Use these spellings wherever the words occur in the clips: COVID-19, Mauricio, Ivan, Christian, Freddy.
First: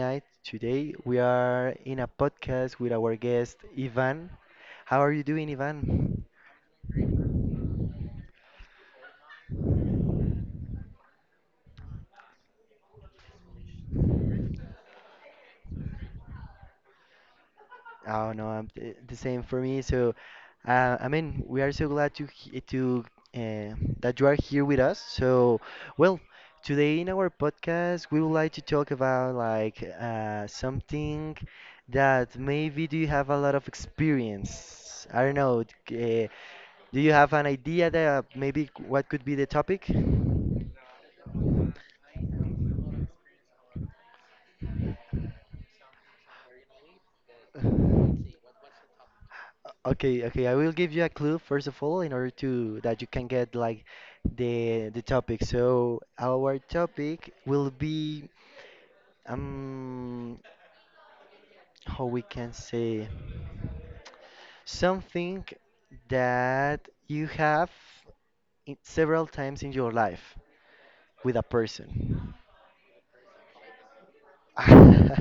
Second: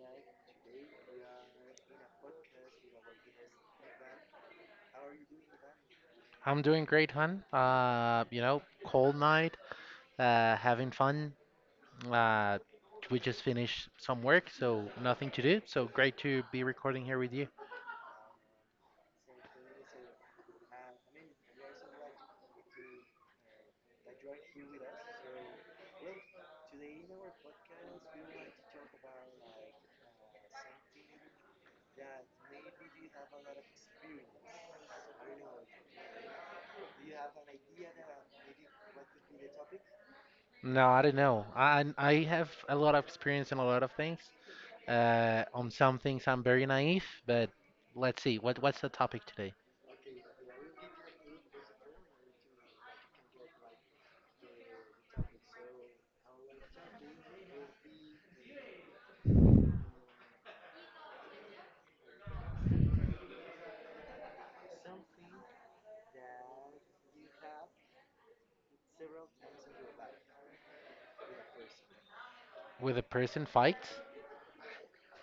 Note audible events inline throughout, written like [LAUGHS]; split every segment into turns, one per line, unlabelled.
night. Today we are in a podcast with our guest Ivan. How are you doing, Ivan?
I'm doing great, hun. Cold night, having fun. Uh, we just finished some work, so nothing to do. So great to be recording here with you.
Oh no, I'm the same for me. So, I mean, we are so glad to he- to that you are here with us. So, well, today in our podcast we would like to talk about like something that maybe do you have a lot of experience. I don't know. Uh, Do you have an idea that maybe what could be the topic?
No, I don't know. I have a lot of experience in a lot of things. On some things I'm very naive, but let's see. What's the topic today?
Okay, okay. I will give you a clue first of all in order to that you can get like the topic. So our topic will be um how we can say something that you have in several times in your life with a person.
With a person fights?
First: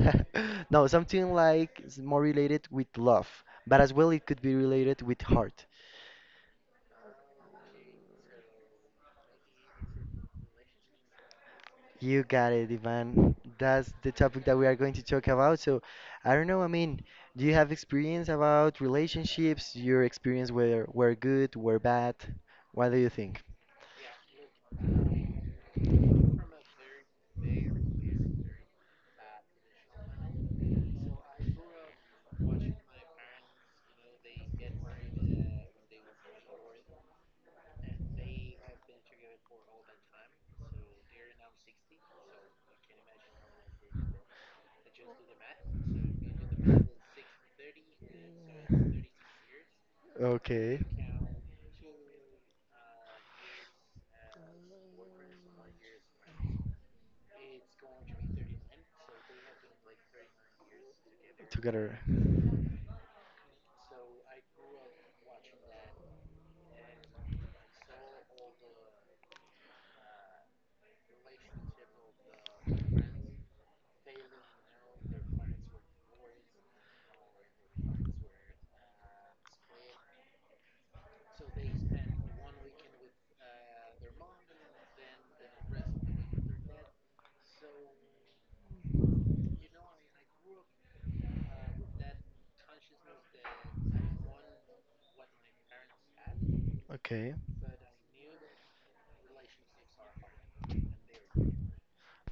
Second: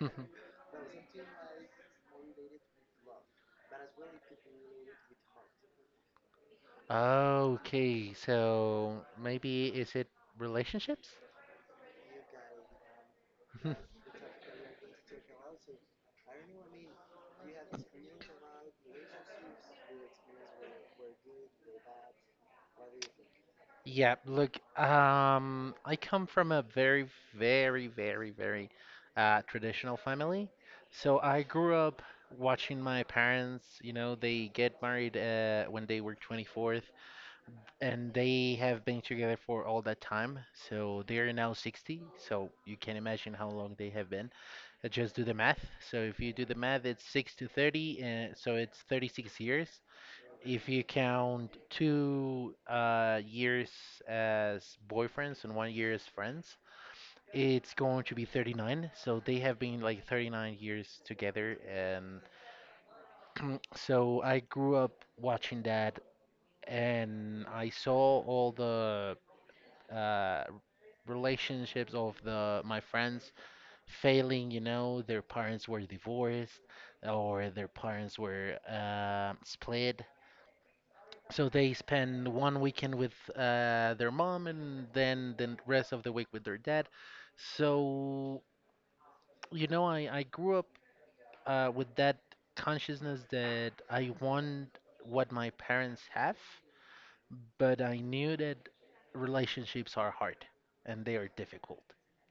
[LAUGHS]
No, something like more related with love, but as well it could be related with heart.
Okay, so maybe is it relationships?
You got it, Ivan. That's
[LAUGHS]
the topic that we are going to talk about. So, I don't know, I mean, do you have experience about relationships? Your experience were good, were bad? What do you think?
Yeah, look, I come from a very, very, very, very traditional family. So I grew up watching my parents, they get married when they were 24th, and they have been together for all that time. So they're now 60. So you can imagine how long they have been. Just do the math. So if you do the math, it's 6 to 30, so it's 36 years. If
Okay.
you count two years as boyfriends and one year as friends, it's going to be 39. So they have been like 39 years together.
Together.
And so I grew up watching that, and I saw all the uh, relationships of the my friends failing. Their parents were divorced, or their parents were split. So they spend one weekend with their mom, and then the rest of the week with their dad. So, I grew up with that consciousness that I want what my parents have,
Okay.
but I knew that relationships are hard and they are difficult.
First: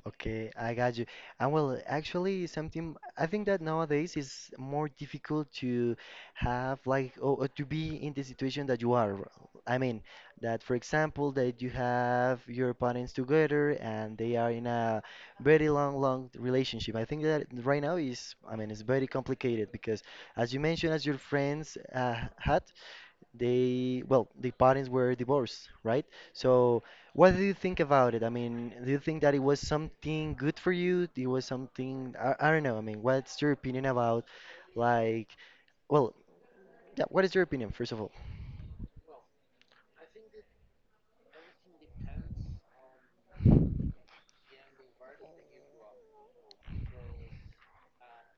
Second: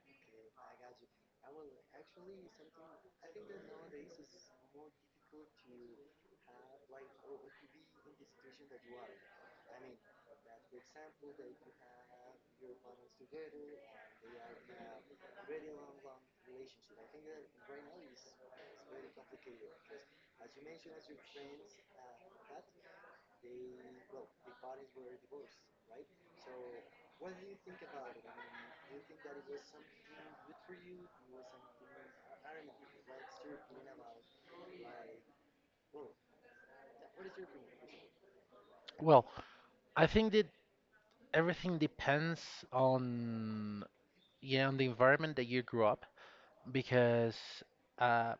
Okay, I got you. And well, actually, something I think that nowadays is more difficult to have like to be in the situation that you are. I mean, that for example, that you have your parents together and they are in a very long, long relationship. I think that right now is, I mean, it's very complicated because, as you mentioned, as your friends had. They, well, the parents were divorced, right? So what do you think about it? I mean, do you think that it was something good for you? It was something, I don't know, I mean, what's your opinion about like, well, yeah, what is your opinion first of all?
Well, I think that everything depends on, yeah, on the environment that you grew up, because uh,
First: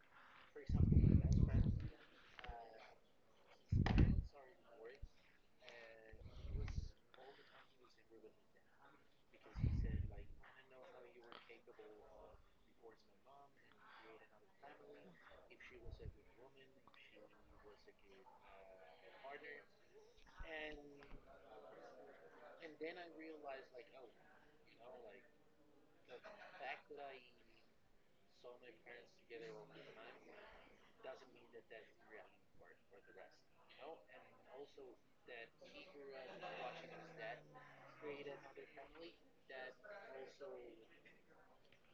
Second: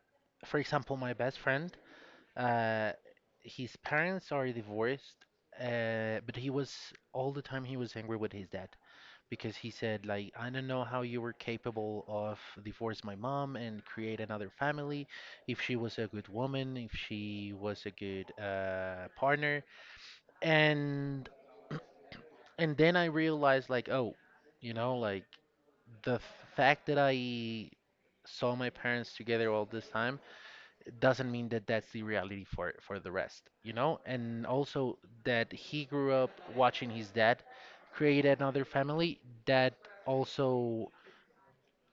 for example, my best friend. Uh, his parents are divorced, but he was all the time he was angry with his dad, because he said like, I don't know how you were capable of divorce my mom and create another family, if she was a good woman, if she was a good partner. And and then I realized like, oh, like the fact that I saw my parents together all this time doesn't mean that that's the reality for the rest, and also that he grew up watching his dad create another family, that also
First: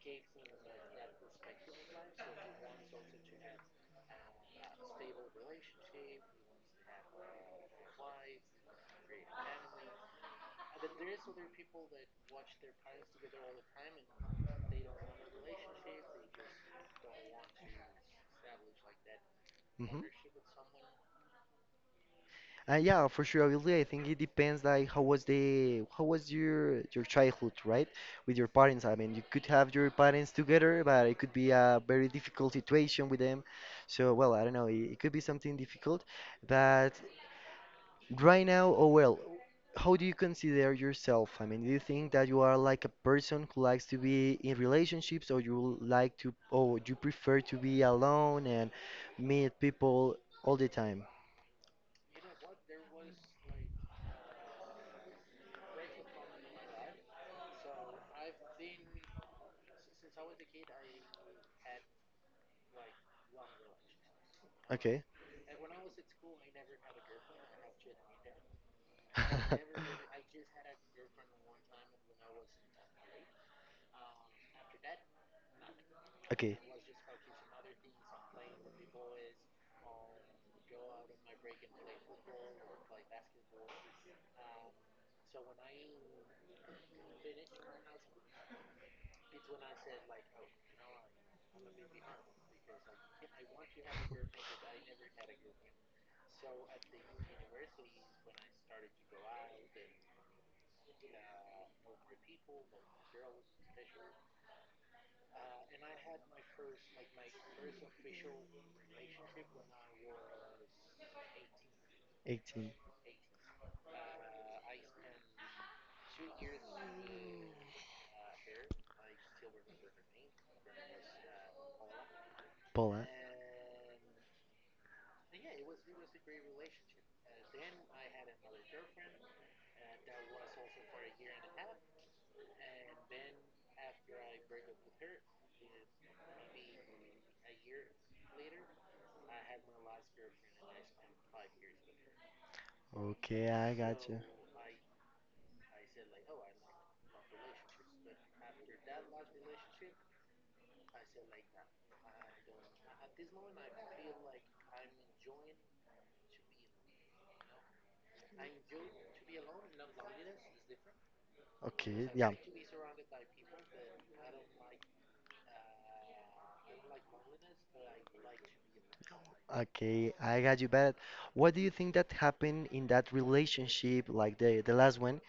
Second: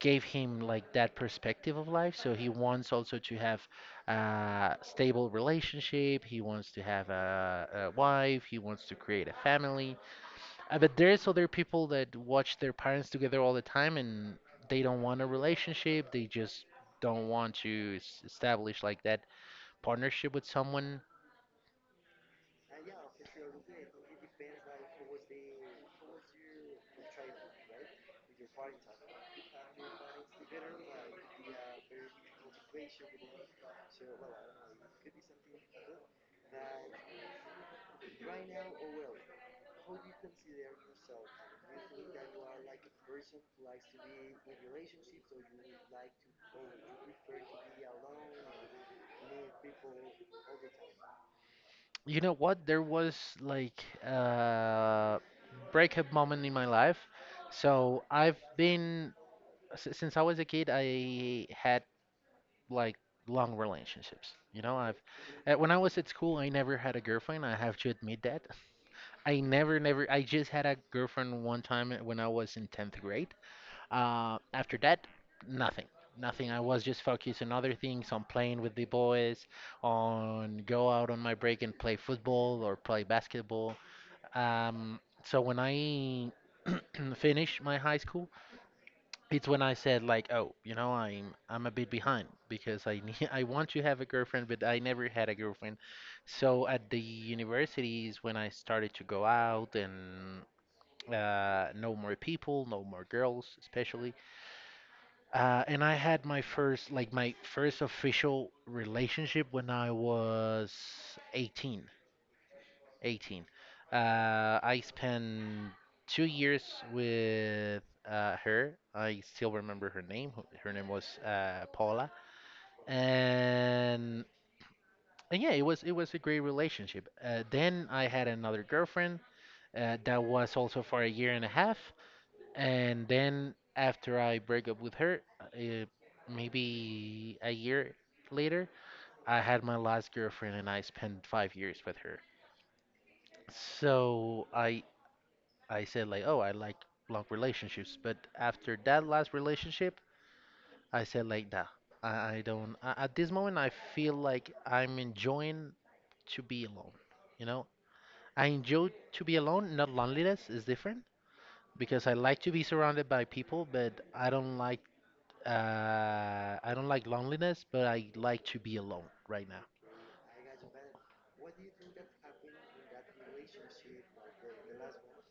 gave him like that perspective of life, so he wants also to have a stable relationship. He wants to have a wife. He wants to create a family, but there's other people that watch their parents together all the time, and they don't want a relationship. They just don't want to establish like that
Hmm.
partnership with someone.
Yeah, for sure. Obviously, I think it depends. Like, how was the how was your childhood, right? With your parents. I mean, you could have your parents together, but it could be a very difficult situation with them. So, well, I don't know. It could be something difficult. But right now, oh well. How do you consider yourself? I mean, do you think that you are like a person who likes to be in relationships, or you like to, or you prefer to be alone and meet people all the time?
You know what? There was like a breakup moment in my life. So I've been since I was a kid. I had like long relationships. You know, I've
Okay.
When I was at school, I never had a girlfriend. I have to admit that. I never, never. I
[LAUGHS]
just had a girlfriend one time when I was in 10th grade. After that, nothing. Nothing. I
Okay,
was just focused on other things, on playing with the boys, on go out on my break and play football or play basketball. Um, so when I [CLEARS THROAT] finish my high school, it's when I said like, oh, I'm a bit behind because I need, [LAUGHS] I want to have a girlfriend, but I never had a girlfriend. So at the universities, when I started to go out and know more people, know more girls, especially, and I had my first, like my first official relationship when I was 18.
18,
18. Uh, I spent 2 years with her. I still remember her name. Her name was Paula.
Poland.
And, and yeah, it was a great relationship. Then I had another girlfriend that was also for a year and a half. And then after I break up with her, maybe a year later, I had my last girlfriend, and I spent 5 years with her.
Okay, I got you.
So I said like, oh, I like long relationships, but after that last relationship, I said like, nah, I don't. At this moment, I feel like I'm enjoying to be alone. You know, I enjoy to be alone. Not loneliness is different, because
Okay,
I
yeah.
like to be surrounded by people, but I don't like. I don't like loneliness, but I like to be alone right now.
Okay, I got you. But what do you think that happened in that relationship, like the last one,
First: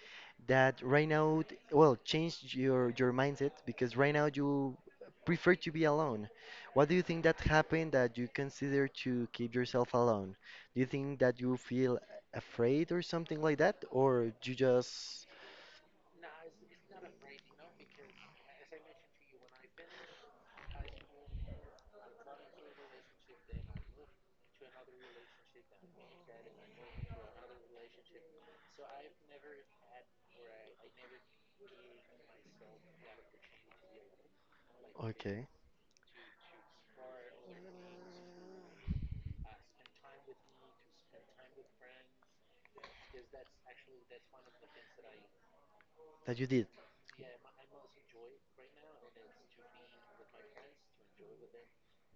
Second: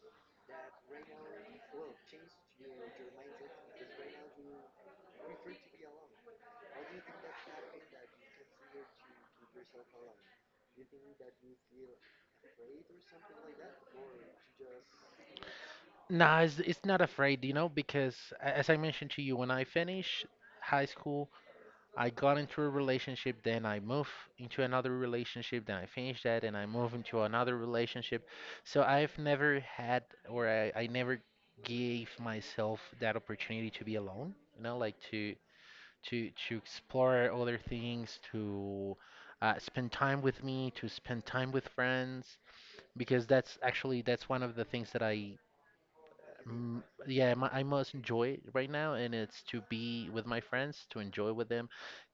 that right now, well, changed your mindset because right now you prefer to be alone. What do you think that happened that you consider to keep yourself alone? Do you think that you feel afraid or something like that, or you just
Nah, it's not afraid, because, as I mentioned to you, when I finished high school, I got into a relationship, then I moved into another relationship, then I finished that, and I moved into another relationship. So I've never had, or I never gave myself that opportunity to be alone, like to
okay
to explore other things, to spend time with me, to spend time with friends, because that's actually that's one of the things that I,
that you did?
mm, yeah, I most enjoy right now, and it's to be with my friends, to enjoy with them,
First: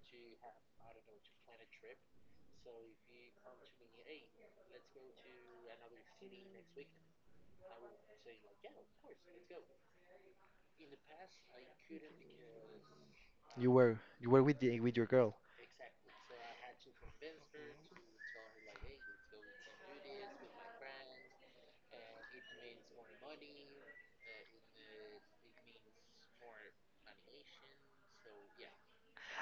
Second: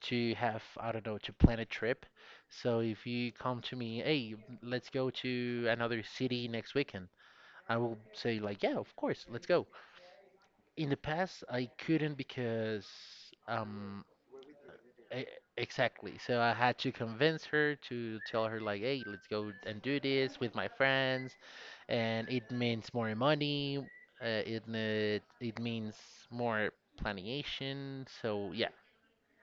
to have, I don't know, to plan a trip. So if you come to me, hey, let's go to another city next weekend. I will say like, yeah, of course, let's go. In the past, I couldn't, because um
You were with the, with your
E-
girl.
Exactly. So I had to convince her to tell her like, "Hey, let's go and do this with my friends," and it means more money. It means more planning. So yeah.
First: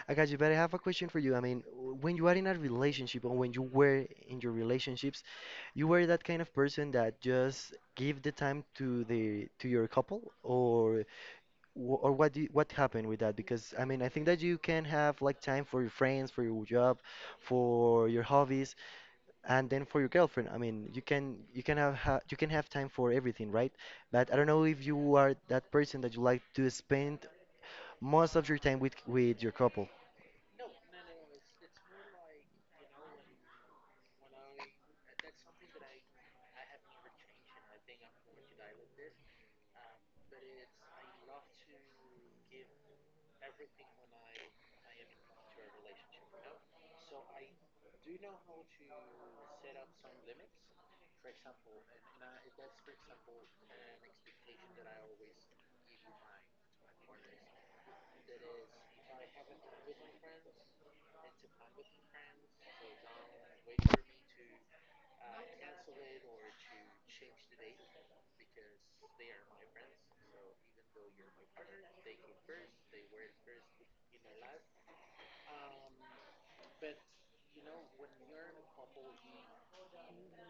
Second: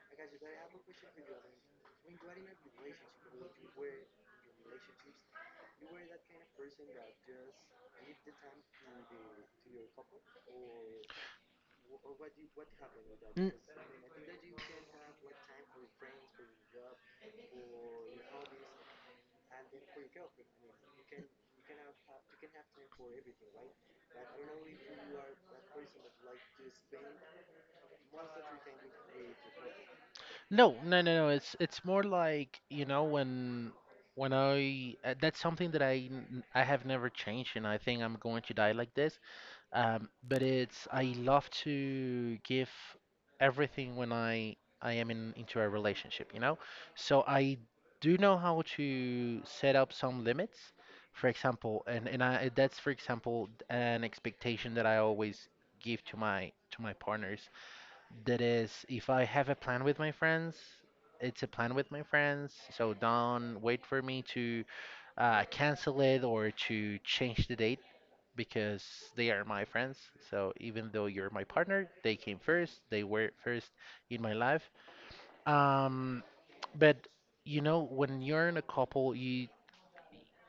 I got you, but I have a question for you. I mean, when you are in a relationship or when you were in your relationships, you were that kind of person that just give the time to the to your couple, or or what do you, what happened with that?
N-
Because I mean, I think that you can have like time for your friends, for your job, for your hobbies, and then for your girlfriend. I mean, you can have ha you can have time for everything, right? But I don't know if you are that person that you like to spend most of your time with your couple.
No, no, no, no, it's more like, you know, when I that's something that I have never changed, and I think I'm going to die like this. But it's I love to give everything when I am in into a relationship, you know? So I do know how to set up some limits. For example, and I that's, for example, an expectation that I always give to my partners. That is, if I have a plan with my friends, it's a plan with my friends. So don't wait for me to cancel it or to change the date, because they are my friends. So even though you're my partner, they came first. They were first in my life. Um, but you know, when you're in a couple, you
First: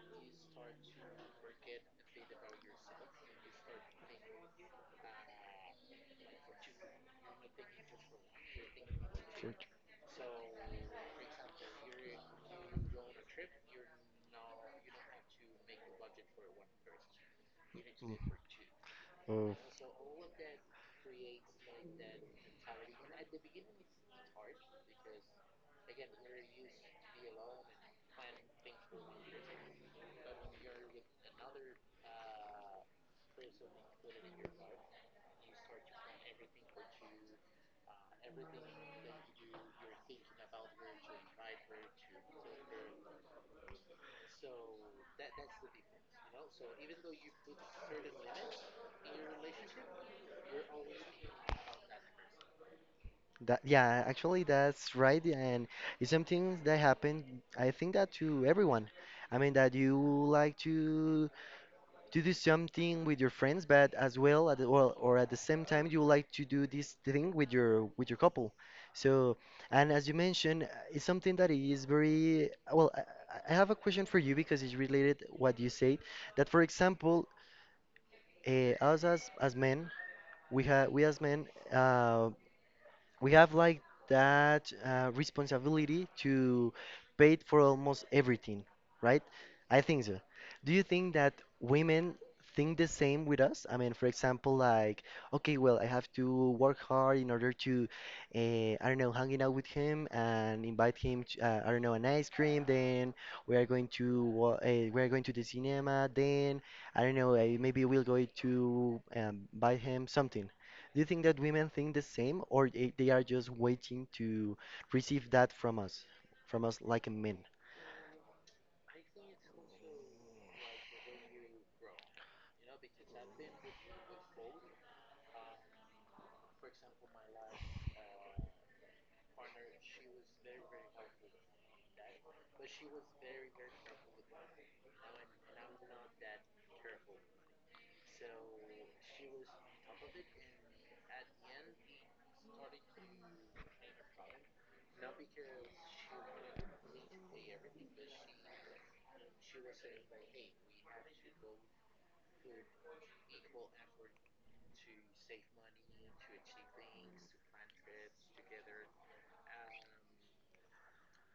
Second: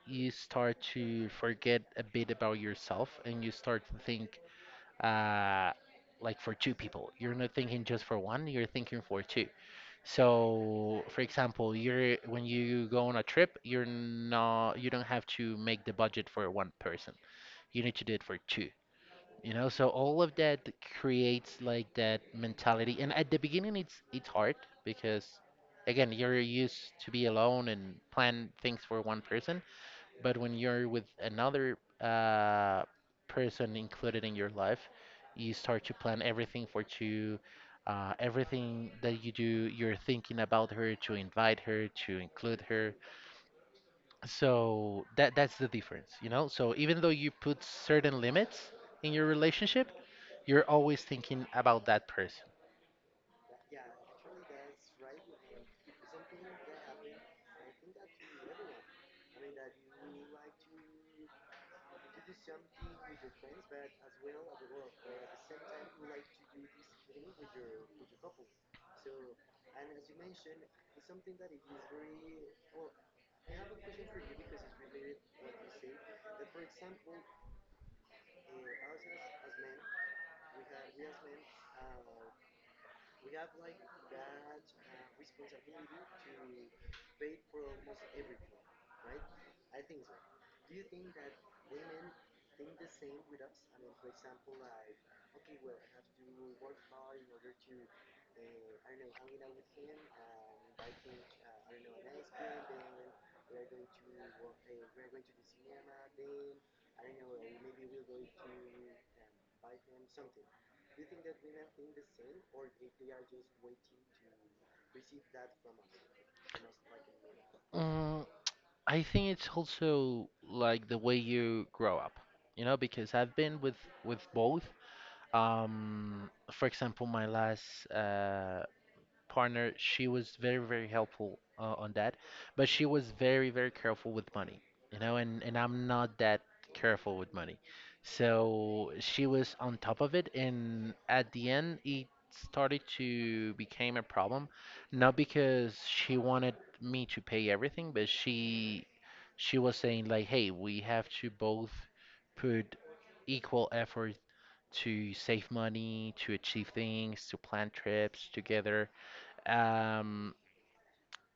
start to forget a bit about yourself, and you start to think, uh, like for two people. You're not thinking just for one. You're thinking for two.
Fruit
So, for example, you're when you go on a trip, you don't have to make the budget for one person. You need to do it for two, you
of
know, so all of that creates like that mentality, and at the beginning it's hard, because again, you're used to be alone and plan things for one person, but when you're with another person included in your life, you start to plan everything for two, everything that you do, you're thinking about her, to invite her, to include her. So that, that's the difference, you know, so even though you put certain limits in your relationship, you're always thinking about that person.
that, yeah, actually that's right, and it's something that happen. I think that to everyone. I mean that you like to do something with your friends, but as well at the, or at the same time you like to do this thing with your couple. So, and as you mentioned, it's something that is very well. I have a question for you because it's related what you said. That for example, us as men, we have we as men, uh, we have like that responsibility to pay for almost everything, right? I think so. Do you think that women think the same with us? I mean, for example, like okay, well, I have to work hard in order to, I don't know, hanging out with him and invite him to, I don't know, an ice cream. Then we are going to we are going to the cinema. Then I don't know, maybe we'll go to, buy him something. Do you think that women think the same, or they are just waiting to receive that from us like a men?
Mm, I think it's also like the way you grow up, you know, because I've been with, both. For example, my last partner, she was very, very helpful on that, but she was very, very careful with money, you know, and, I'm not that careful with money. So she was on top of it, and at the end, it started to become a problem, not because she wanted me to pay everything, but she was saying like, hey, we have to both put equal effort to save money, to achieve things, to plan trips together. Um,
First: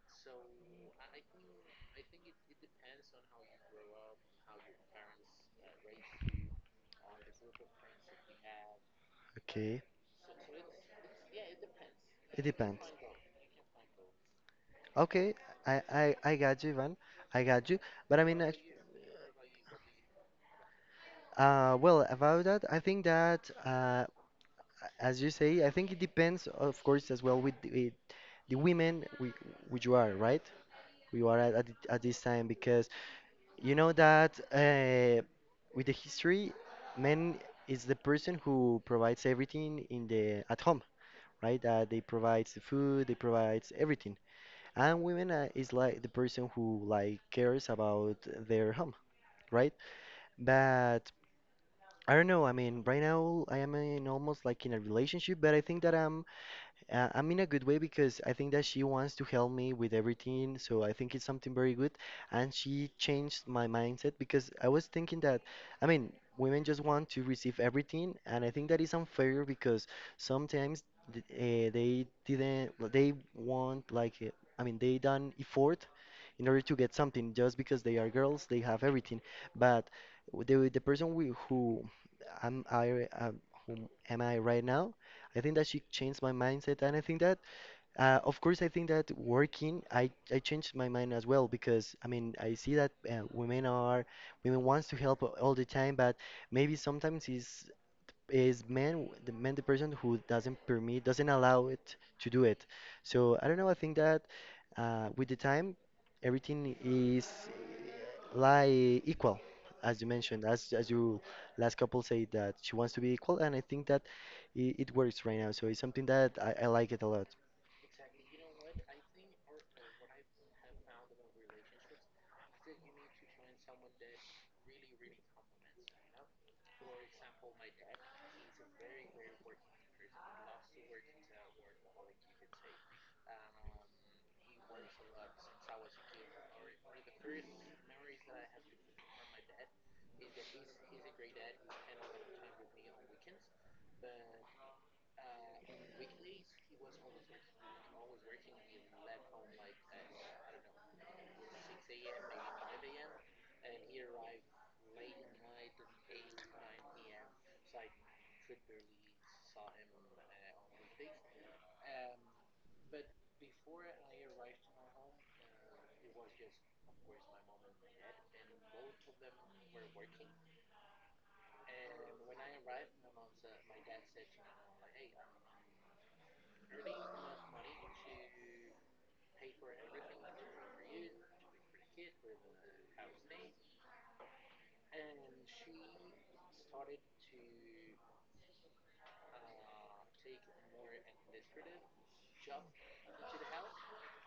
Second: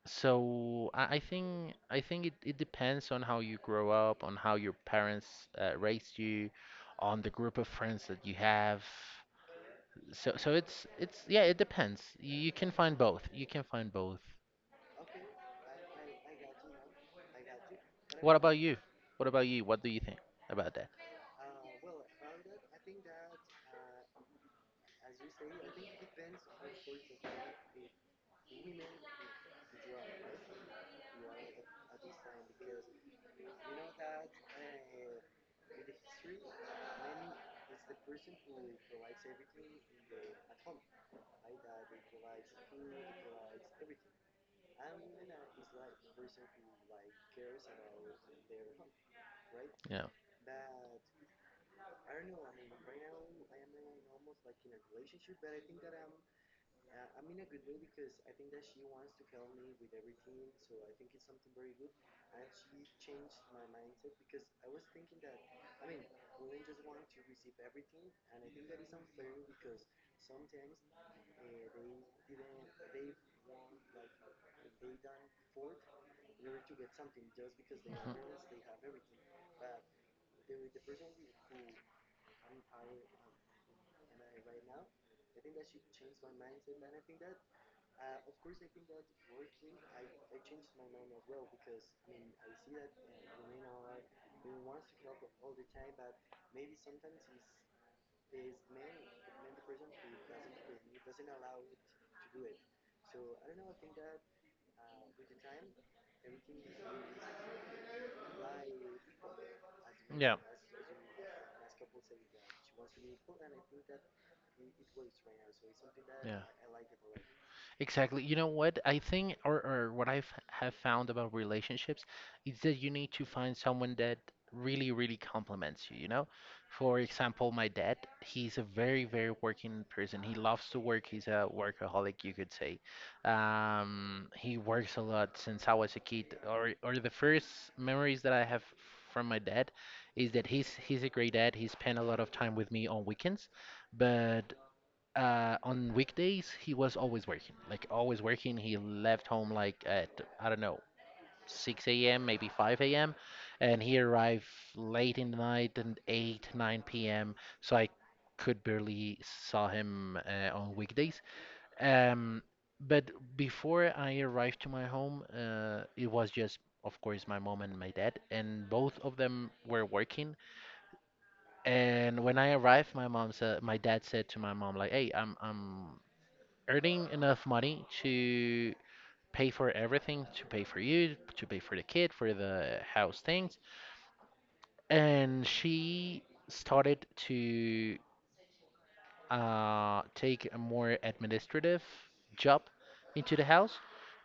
so I think it, it depends on how you grow up, on how your parents raised you, on the group of friends that you have.
Okay,
So so it's yeah, it depends. You,
it
you can
depends.
find both. You can find both.
Okay, I got you, Ivan. I got you. But I
What
mean,
about you? What about you? What do you think about that?
well, about that, I think that, as you say, I think it depends, of course, as well with the women which you are, right? We are at this time because. You know that with the history, man is the person who provides everything in the at home, right? They provides the food, they provides everything, and women is like the person who like cares about their home, right?
Yeah.
But I don't know. I mean, right now I am in almost like in a relationship, but I think that I'm in a good way because I think that she wants to help me with everything, so I think it's something very good. And she changed my mindset because I was thinking that, I mean, women just want to receive everything, and I think that is unfair because sometimes they didn't, well, they want like, I mean, they done effort in order to get something just because they are
Mhm.
girls, they have everything. But the person who am I, whom am I right now? I think that she changed my mindset, and I think that, of course, I think that working, I changed my mind as well because I mean I see that women wants to help all the time, but maybe sometimes is man the person who doesn't allow it to do it. So I don't know, I think that, with the time everything is like equal, as you
Yeah.
mentioned, as you last couple said that she wants to be equal, and I think that it works right now, so it's something that
Yeah.
I like it a lot.
Exactly. You know what? I think, or what I have found about relationships is that you need to find someone that really, really complements you, you know? For example, my dad, he's a very, very working person. He loves to work. He's a workaholic, you could say. He works a lot since I was a kid, or the first memories that I have from my dad is that he's a great dad. He spent a lot of time with me on weekends, but on weekdays he was always working, like always working. He left home like at, I don't know, 6 a.m., maybe 5 a.m., and he arrived late in the night and 8 9 p.m. So I could barely saw him on weekdays. Um, but before I arrived to my home, it was just of course my mom and my dad, and both of them were working. And when I arrived, my dad said to my mom, like, "Hey, I'm earning enough money to pay for everything, to pay for you, to pay for the kid, for the house things." And she started to take a more administrative job into the house.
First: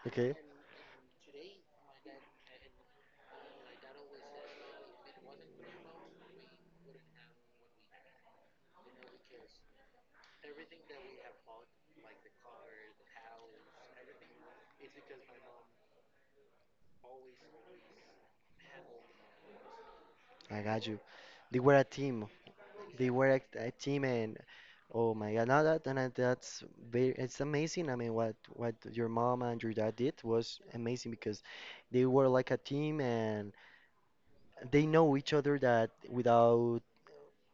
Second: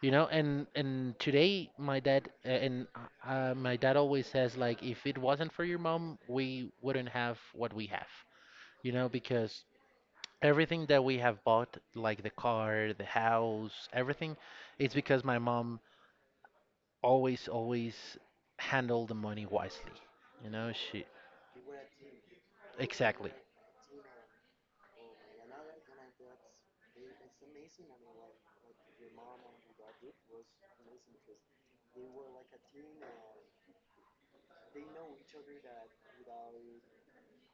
Okay,
And today, my dad always says, like, "If it wasn't for your mom, we wouldn't have what we have." Because everything that we have bought, like the car, the house, everything, it's because my mom always, always handled the money wisely. You
I
know,
got you.
she...
They were a team. They
Exactly,
were a team, and oh my God, now that, and that's very, it's amazing. I mean, what your mom and your dad did was amazing because they were like a team, and they know each other that without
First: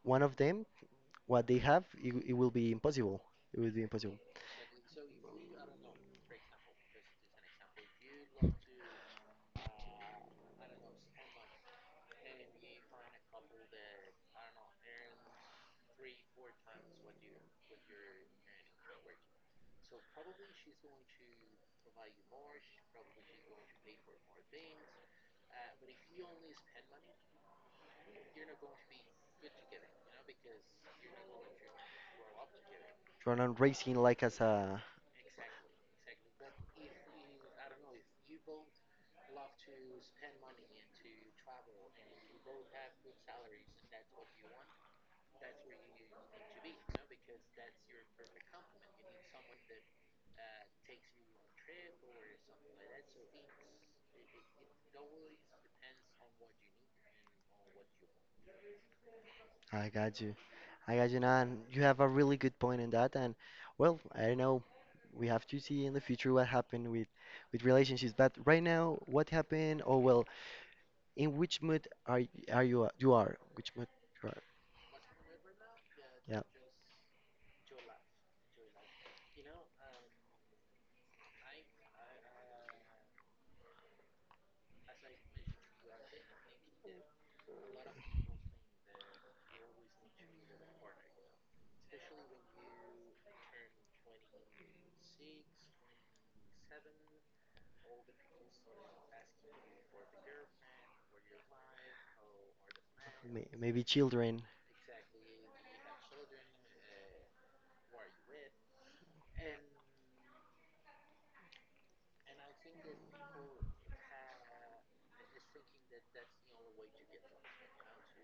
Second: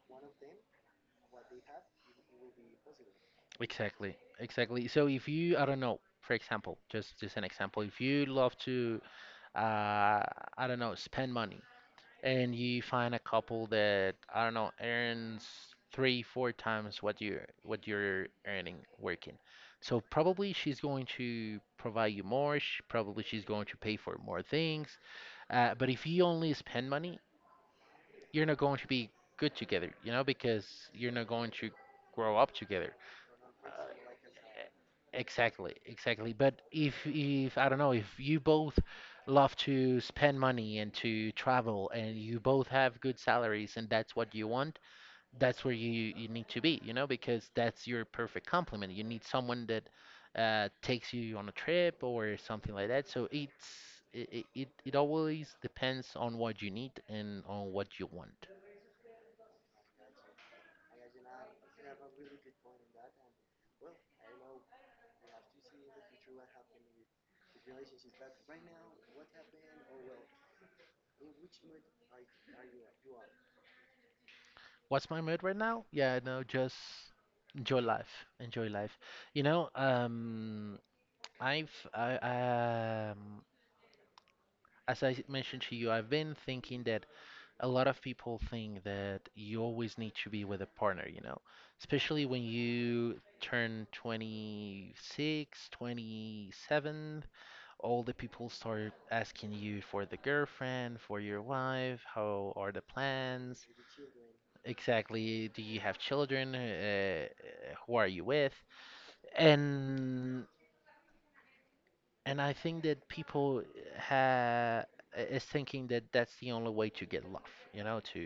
one of them, what they have, it will be impossible. It will be
exactly,
impossible.
exactly. So if you, I don't know, for example, just an example, if you love to, uh, I don't know, spend money, and you find a couple that I don't know earns three, four times what you're earning working. So probably she's going to provide you more. Probably she's going to pay for more things. But if you only spend money, you're not going to be good together, you know, because you're not going to grow up together.
You're not
Uh,
racing like as a.
Exactly, exactly. But if I don't know, if you both love to spend money and to travel and you both have good salaries and that's what you want, that's where you need to be, you know, because that's your perfect complement. You need someone that takes you on a trip or something like that. So it's it it, it it always depends on what you need and on what you want.
I got you. I got you, and you have a really good point in that. And well, I don't know. We have to see in the future what happened with relationships. But right now, what happened? Oh well, in which mood are y- are you you are? Which mood you are?
What's my mood right now? Yeah,
Yeah.
no, just enjoy life. Enjoy life. You know, I've I um as I mentioned to you, I've been thinking that a lot of people think that you always need to be with a partner, you know, especially when you turn 26, 27, all the people start asking you for the girlfriend, for your wife. How are the
May-
plans?
maybe children.
Exactly, do you have children? Who are you with? And And I think that people ha is thinking that that's the only way to get love, you know, to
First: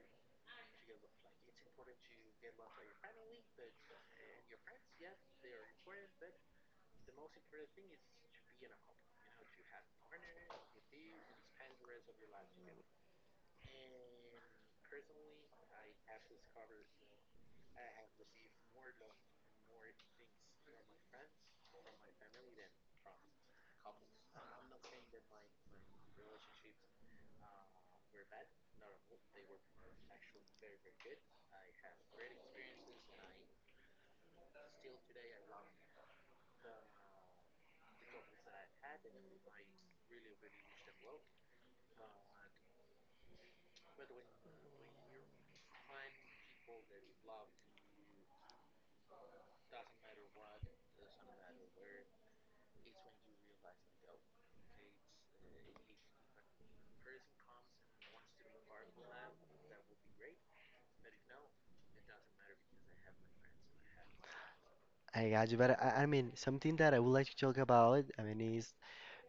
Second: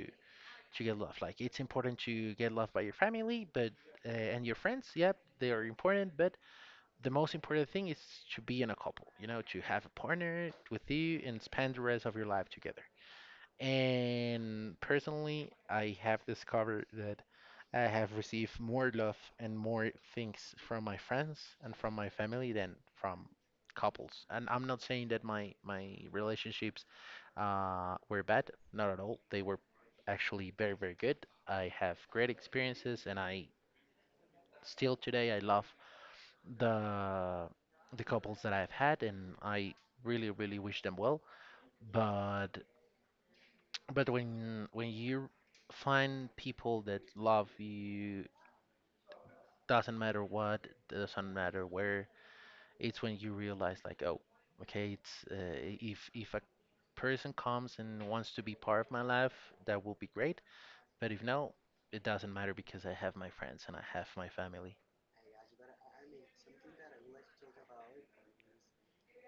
to get love. Like it's important to get love by your family, but and your friends, yep, they are important, but the most important thing is to be in a couple, you know, to have a partner with you and spend the rest of your life together. And personally, I have discovered that I have received more love and more things from my friends and from my family than from couples. And I'm not saying that my relationships were bad, not at all. They were actually very, very good. I have great experiences, and I still today I love the the couples that I've had, and I really, really wish them well. But but when you find people that love you, doesn't matter what, doesn't matter where, it's when you realize like, oh, okay, it's if a person comes and wants to be part of my life, that will be great. But if no, it doesn't matter because I have my friends and I have my family.
I got you, but I mean something that I would like to talk about. I mean, is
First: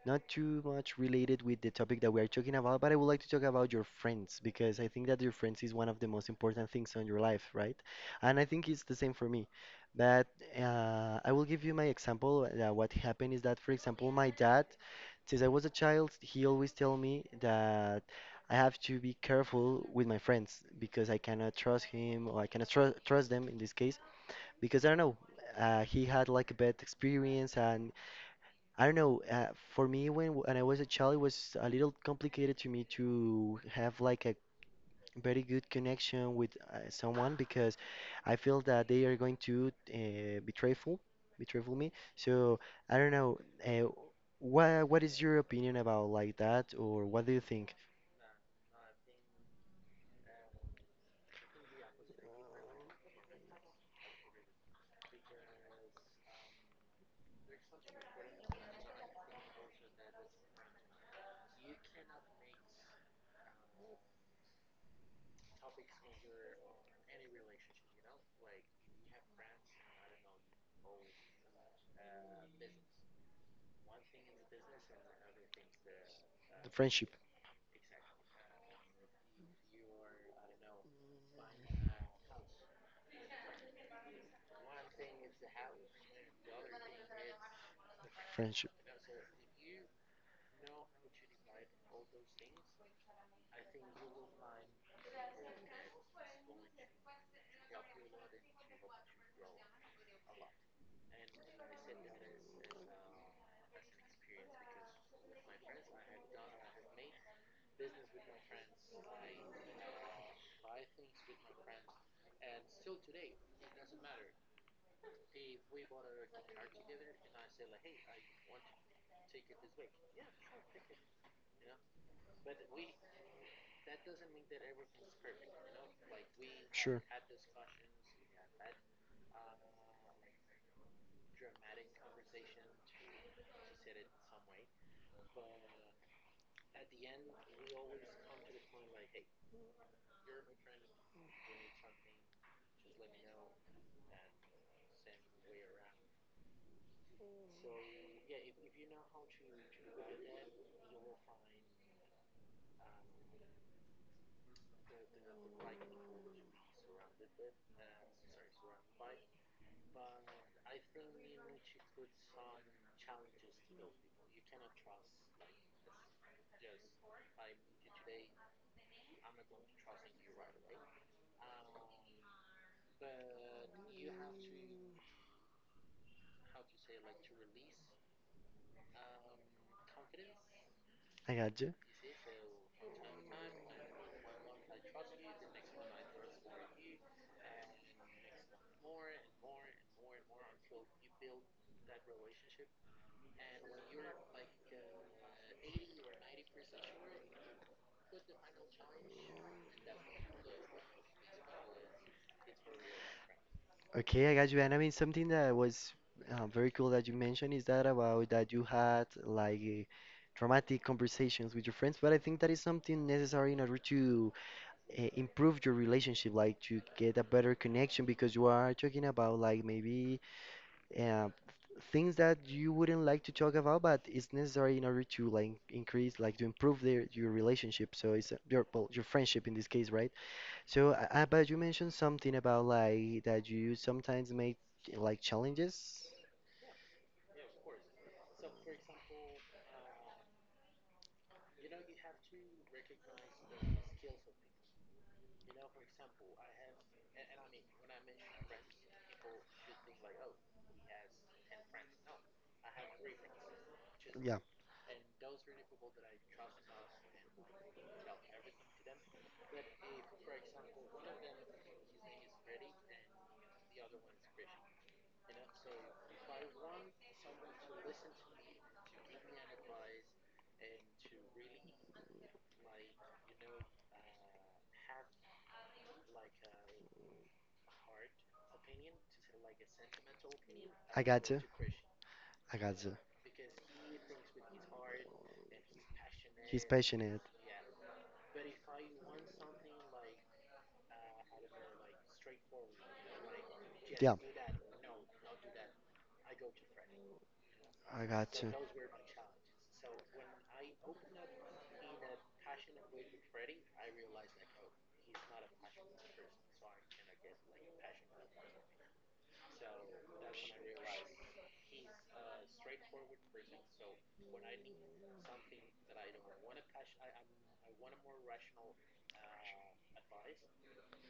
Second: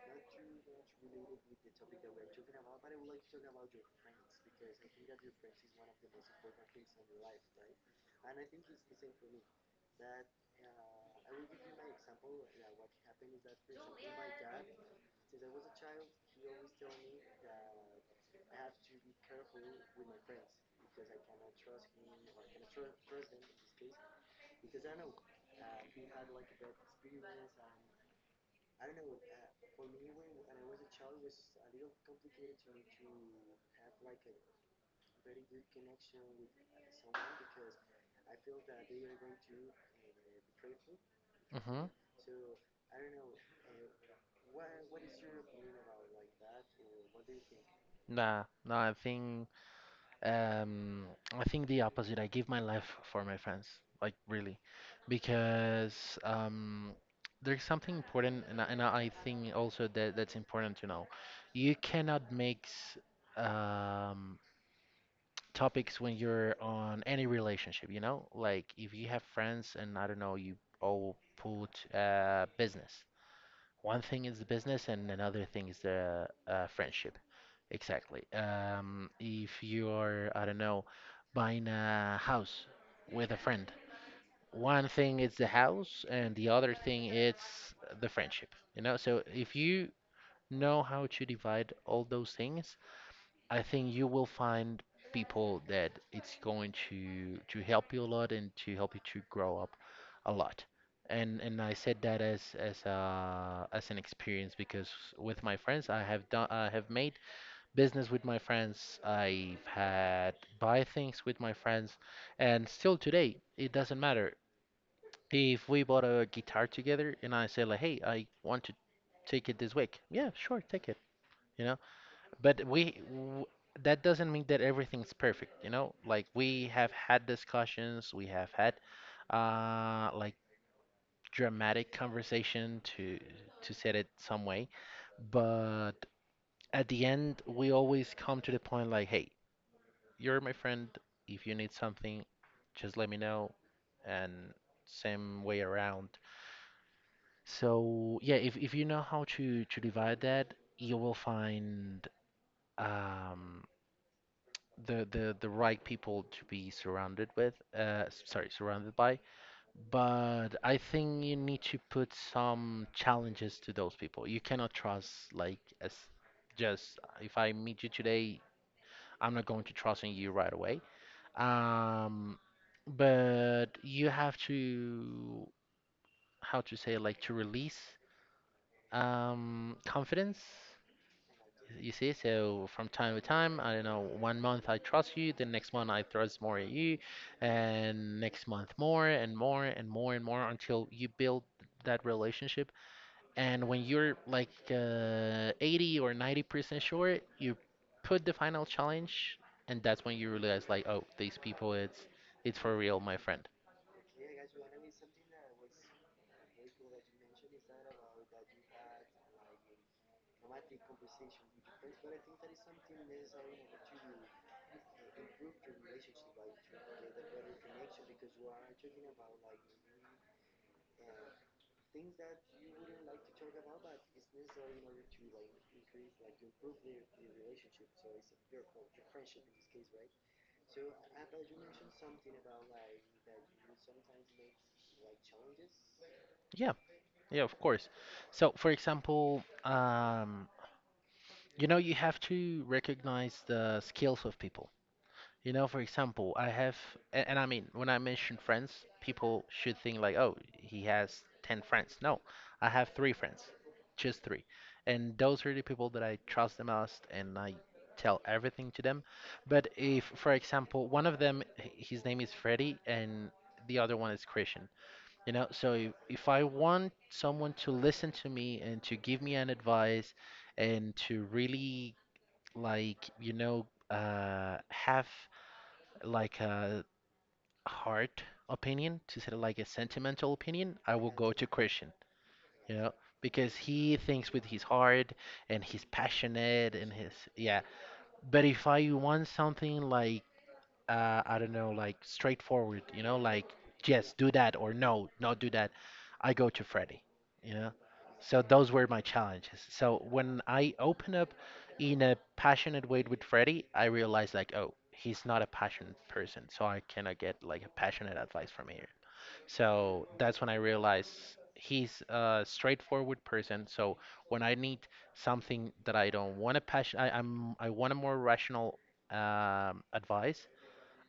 not too much related with the topic that we are talking about, but I would like to talk about your friends because I think that your friends is one of the most important things on your life, right? And I think it's the same for me. But I will give you my example. What happened is that, for example, my dad, since I was a child, he always tell me that I have to be careful with my friends because I cannot trust him or I cannot trust them in this case because I don't know. He had like a bad experience and I don't know. For me, when I was a child, it was a little complicated to me to have like a very good connection with someone because I feel that they are going to, betrayful
Mm-hmm.
me. So I don't know. Uh, what is your opinion about like that, or what do you think?
Nah, no, Um, I think the opposite. I give my life for my friends, like really, because there's something important, and I think also that that's important to know. You cannot make um, topics when you're on any relationship, you know? Like if you have friends and I don't know, you all put business. One thing is the business, and another thing is the
Friendship,
friendship. Exactly. If you are, I don't know, buying a house with a friend, one thing is the house, and the other thing is the friendship.
friendship.
You know, so if you know how to divide all those things, I think you will find people that it's going to help you a lot and to help you to grow a lot. And I said that as an experience because with my friends I have made business with my friends. I've had buy things with my friends, and still today it doesn't matter if we bought a guitar together, and I say like, "Hey, I want to take it this week." "Yeah, sure, take it." You know, but we w that doesn't mean that everything's perfect. You know, like we have
Sure,
had discussions, we have had like dramatic conversation to set it some way. But at the end, we always come to the point like, "Hey, you're my friend. If you need something, just let me know." And same way around. So yeah, if you know how to divide that, you will find um the right people to be surrounded with, sorry, surrounded by. But I think you need to put some challenges to those people. You cannot trust like as just, if I meet you today, I'm not going to trust in you right away. Um, but you have to how to say like to release confidence.
I got.
You see, so from time to time, I don't know, one month I trust you, the next month I trust more at you, and next month more and more and more and more until you build that relationship. And when you're like 80 or 90% sure, you put the final challenge, and that's when you realize like, oh, these people, it's for real, my friend.
Okay, I got you. And I mean, something that was very cool that you mentioned is that about that you had like dramatic conversations with your friends. But I think that is something necessary in order to, improve your relationship, like to get a better connection, because you are talking about like maybe uh, things that you wouldn't like to talk about, but it's necessary in order to like increase, like to improve their your relationship. So it's your well, your friendship in this case, right? So, but you mentioned something about like that you sometimes make like challenges.
Yeah, yeah, of course. So, for example, you know, you have to recognize the skills of people. You know, for example, I have, and I mean, when I mention friends, people should think like, oh, he has 10 friends. No, I have three friends, just
Yeah,
three. And those are the people that I trust the most, and I tell everything to them. But if, for example, one of them, his name is Freddy, and the other one is Christian, you know, so if I want someone to listen to me and to give me an advice and to really, like, you know, have like a hard opinion, to say like a sentimental opinion, I
I
will
got
go
you.
to Christian,
I
you
got
know,
you.
because he thinks with his heart and he's
He's
passionate and his,
passionate.
yeah. But if I want something like, I don't know, like straightforward, you know, like
Yeah,
yes, do that or no, not do that. I go to Freddy, you know.
I got
So
you.
those were my challenges. So when I open up in a passionate way with Freddy, I realized like, oh, he's not a passionate person, so I cannot get like a passionate advice from here. So that's when I realized he's a straightforward person. So when I need something that I don't want to passion, I want a more rational advice.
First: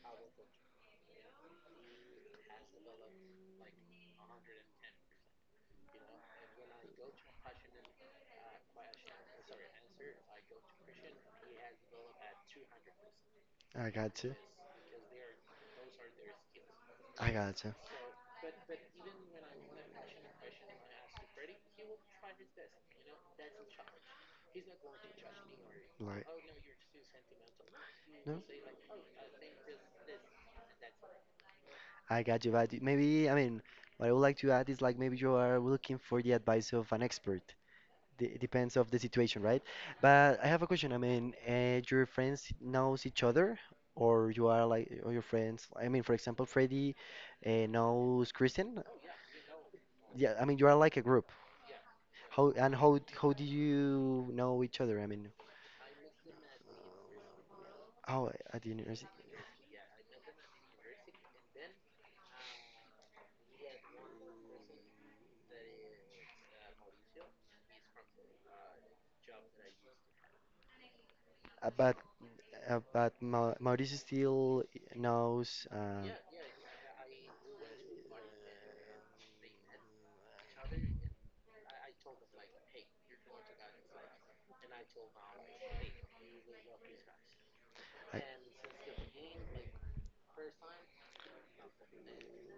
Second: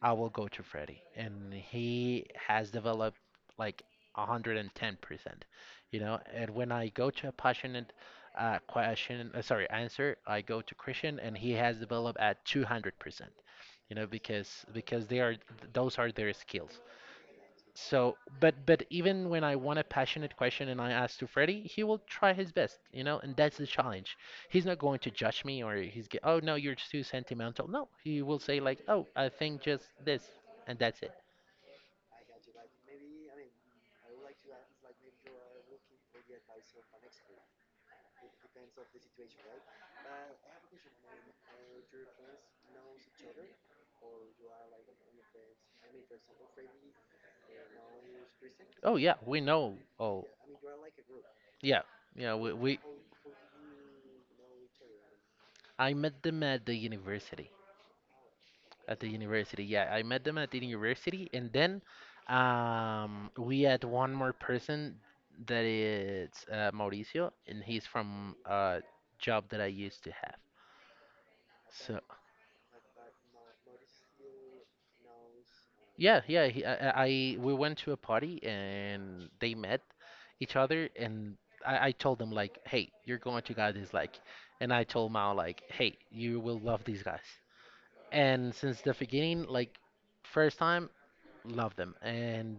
I will go to Freddy, and he has developed like 110%. You know, and when I go to a passionate question, sorry, answer, I go to Christian, and he has developed at 200%.
I
You know,
got you.
because they are those are their skills.
I got you.
So, but even when I want a passionate question and I ask to Freddie, he will try his best, you know, and that's the challenge. He's not going to judge me, or
Like,
oh no, you're too sentimental. No, he will
no?
say like, oh, I think just this, and that's it.
I got you, but maybe, I mean, what I would like to add is like maybe you are looking for the advice of an expert. D it depends of the situation, right? But I have a question. I mean, your friends knows each other, or you are like, or your friends. I mean, for example, Freddy knows Kristen.
Oh yeah, we know. Oh
Yeah, I mean, you are like a group.
yeah, yeah,
How and
we
how do you know each other? I mean,
I met them at the university.
how at the
At the
university?
university, yeah. I met them at the university, and then we had one more person that is Mauricio, and he's from a job that I used to have.
Uh, but
So
but Ma Maurice still knows.
yeah, yeah. He, I- We went to a party and they met each other, and I told them like, "Hey, you're going to guys this like," and I told Mao like, "Hey, you will love these guys."
I,
And since the beginning, like, first time. Love them.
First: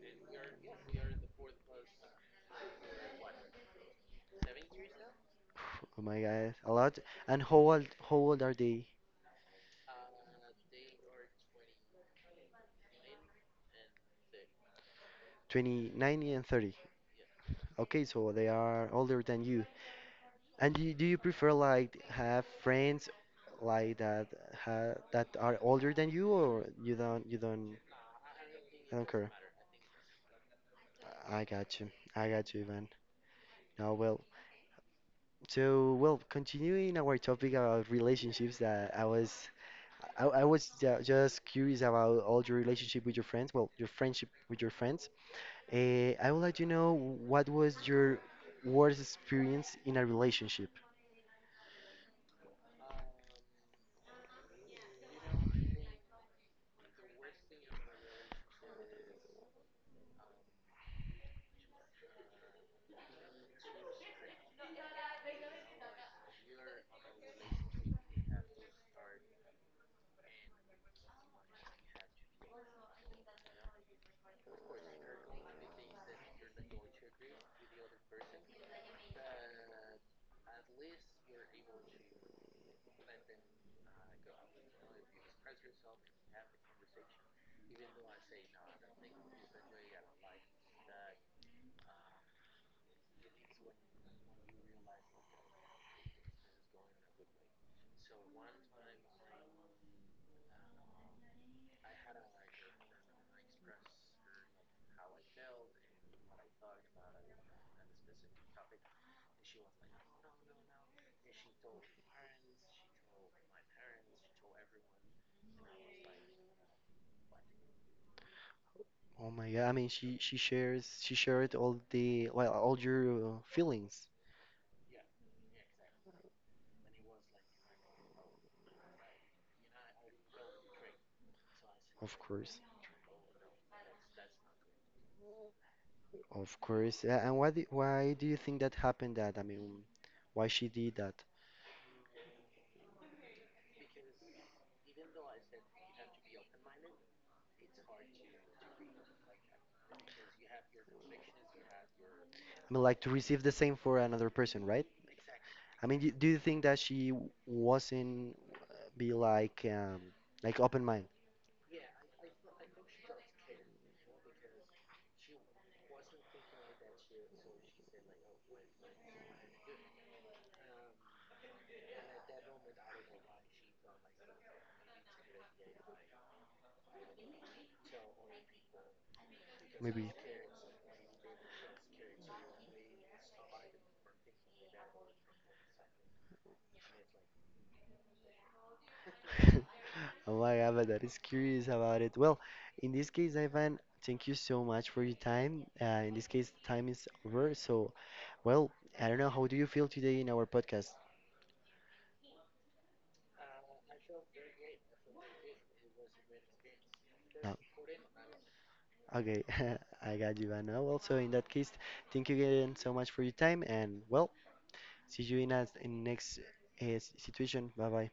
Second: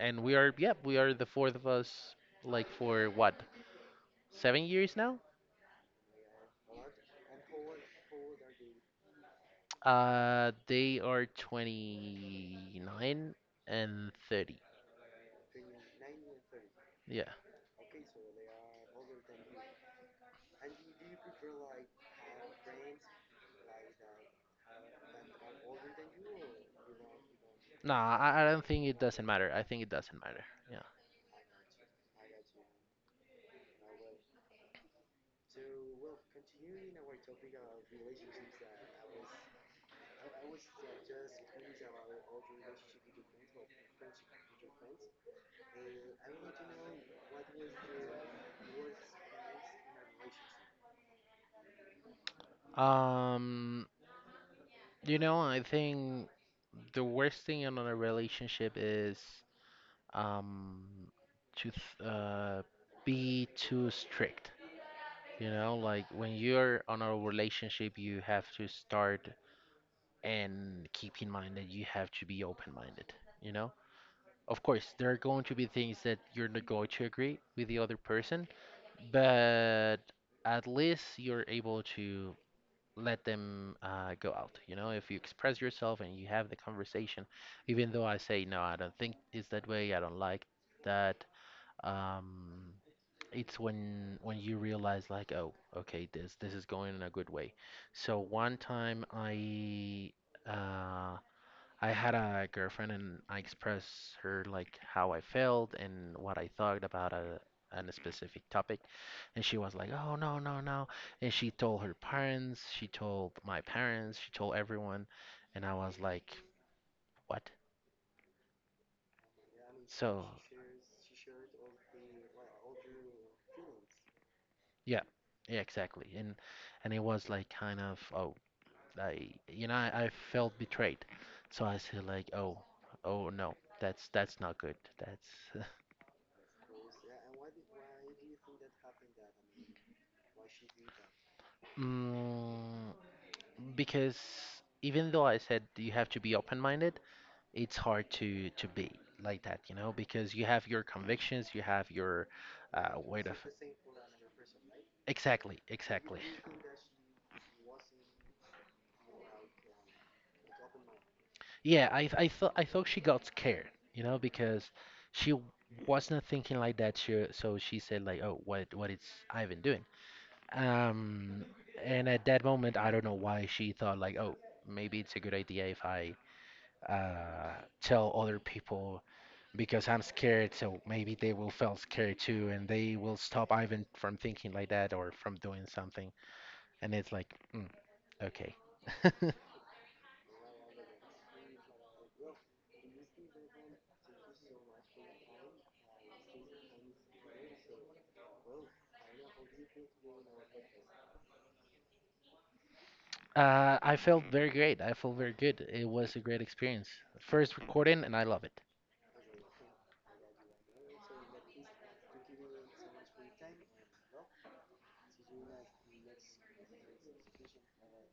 And we are, yep, we are the fourth of us, like, for what? 7 years now?
Oh my God, a lot. And how old? How old are they?
They are 29 and 30.
29 and 30.
Yeah.
Okay, so they are older than you. And do you prefer like have friends like that ha that are older than you, or you don't you don't,
No, I don't think
I
it
don't
doesn't
care?
matter. I think it doesn't matter. Yeah.
I got you. I got you, Ivan. Now, well, so well, continuing our topic about relationships that I was just curious about all your relationship with your friends, well, your friendship with your friends. I would like to know what was your worst experience in a relationship?
Um you know, I think the worst thing in a relationship is um to th- uh be too strict. You know, like when you're on a relationship, you have to start and keep in mind that you have to be open-minded, you know? Of course, there are going to be things that you're not going to agree with the other person, but at least you're able to let them go out. You know, if you express yourself and you have the conversation, even though I say, "No, I don't think it's that way, I don't like that," um, it's when you realize like, oh, okay, this is going in a good way. So one time uh, I had a girlfriend and I expressed her like how I felt and what I thought about a on a specific topic, and she was like, "Oh no, no, no." And she told her parents, she told my parents, she told everyone, and I was like, "What?"
Oh my God, I mean,
So,
she shares she shared all the well all your feelings,
yeah. Yeah, exactly. And it was like kind of, "Oh, I, you know, I felt betrayed." So I said
of
like, oh,
course,
oh no, that's not good. That's...
of course. And why do you think that happened? That I mean, why she did that?
[LAUGHS] mm, because even though I said you have to be open-minded, it's hard to be like that, you know, because you have your convictions, you have your
I mean, like to
way of...
receive the same for another person, right?
Exactly,
I mean, do,
exactly.
do you think that she wasn't be like open mind?
Yeah, I thought she got scared, you know, because she wasn't thinking like that. She, so she said like, "Oh, what is Ivan doing?" Um, and at that moment, I don't know why she thought like, oh, maybe it's a good idea if I tell other people because I'm
Maybe.
scared, so maybe they will feel scared too, and they will stop Ivan from thinking like that or from doing something. And it's like, okay. [LAUGHS]
[LAUGHS] Oh my God, but that is curious about it. Well, in this case, Ivan, thank you so much for your time. In this case, time is over. So, well, I don't know. How do you feel today in our podcast?
I felt very great. I felt very good. It was a great experience. First
No.
recording, and I love it.
Okay, [LAUGHS] I got you, Ivan. Well, so in that case, thank you again so much for your time, and well, see you in a, in next situation. Bye bye.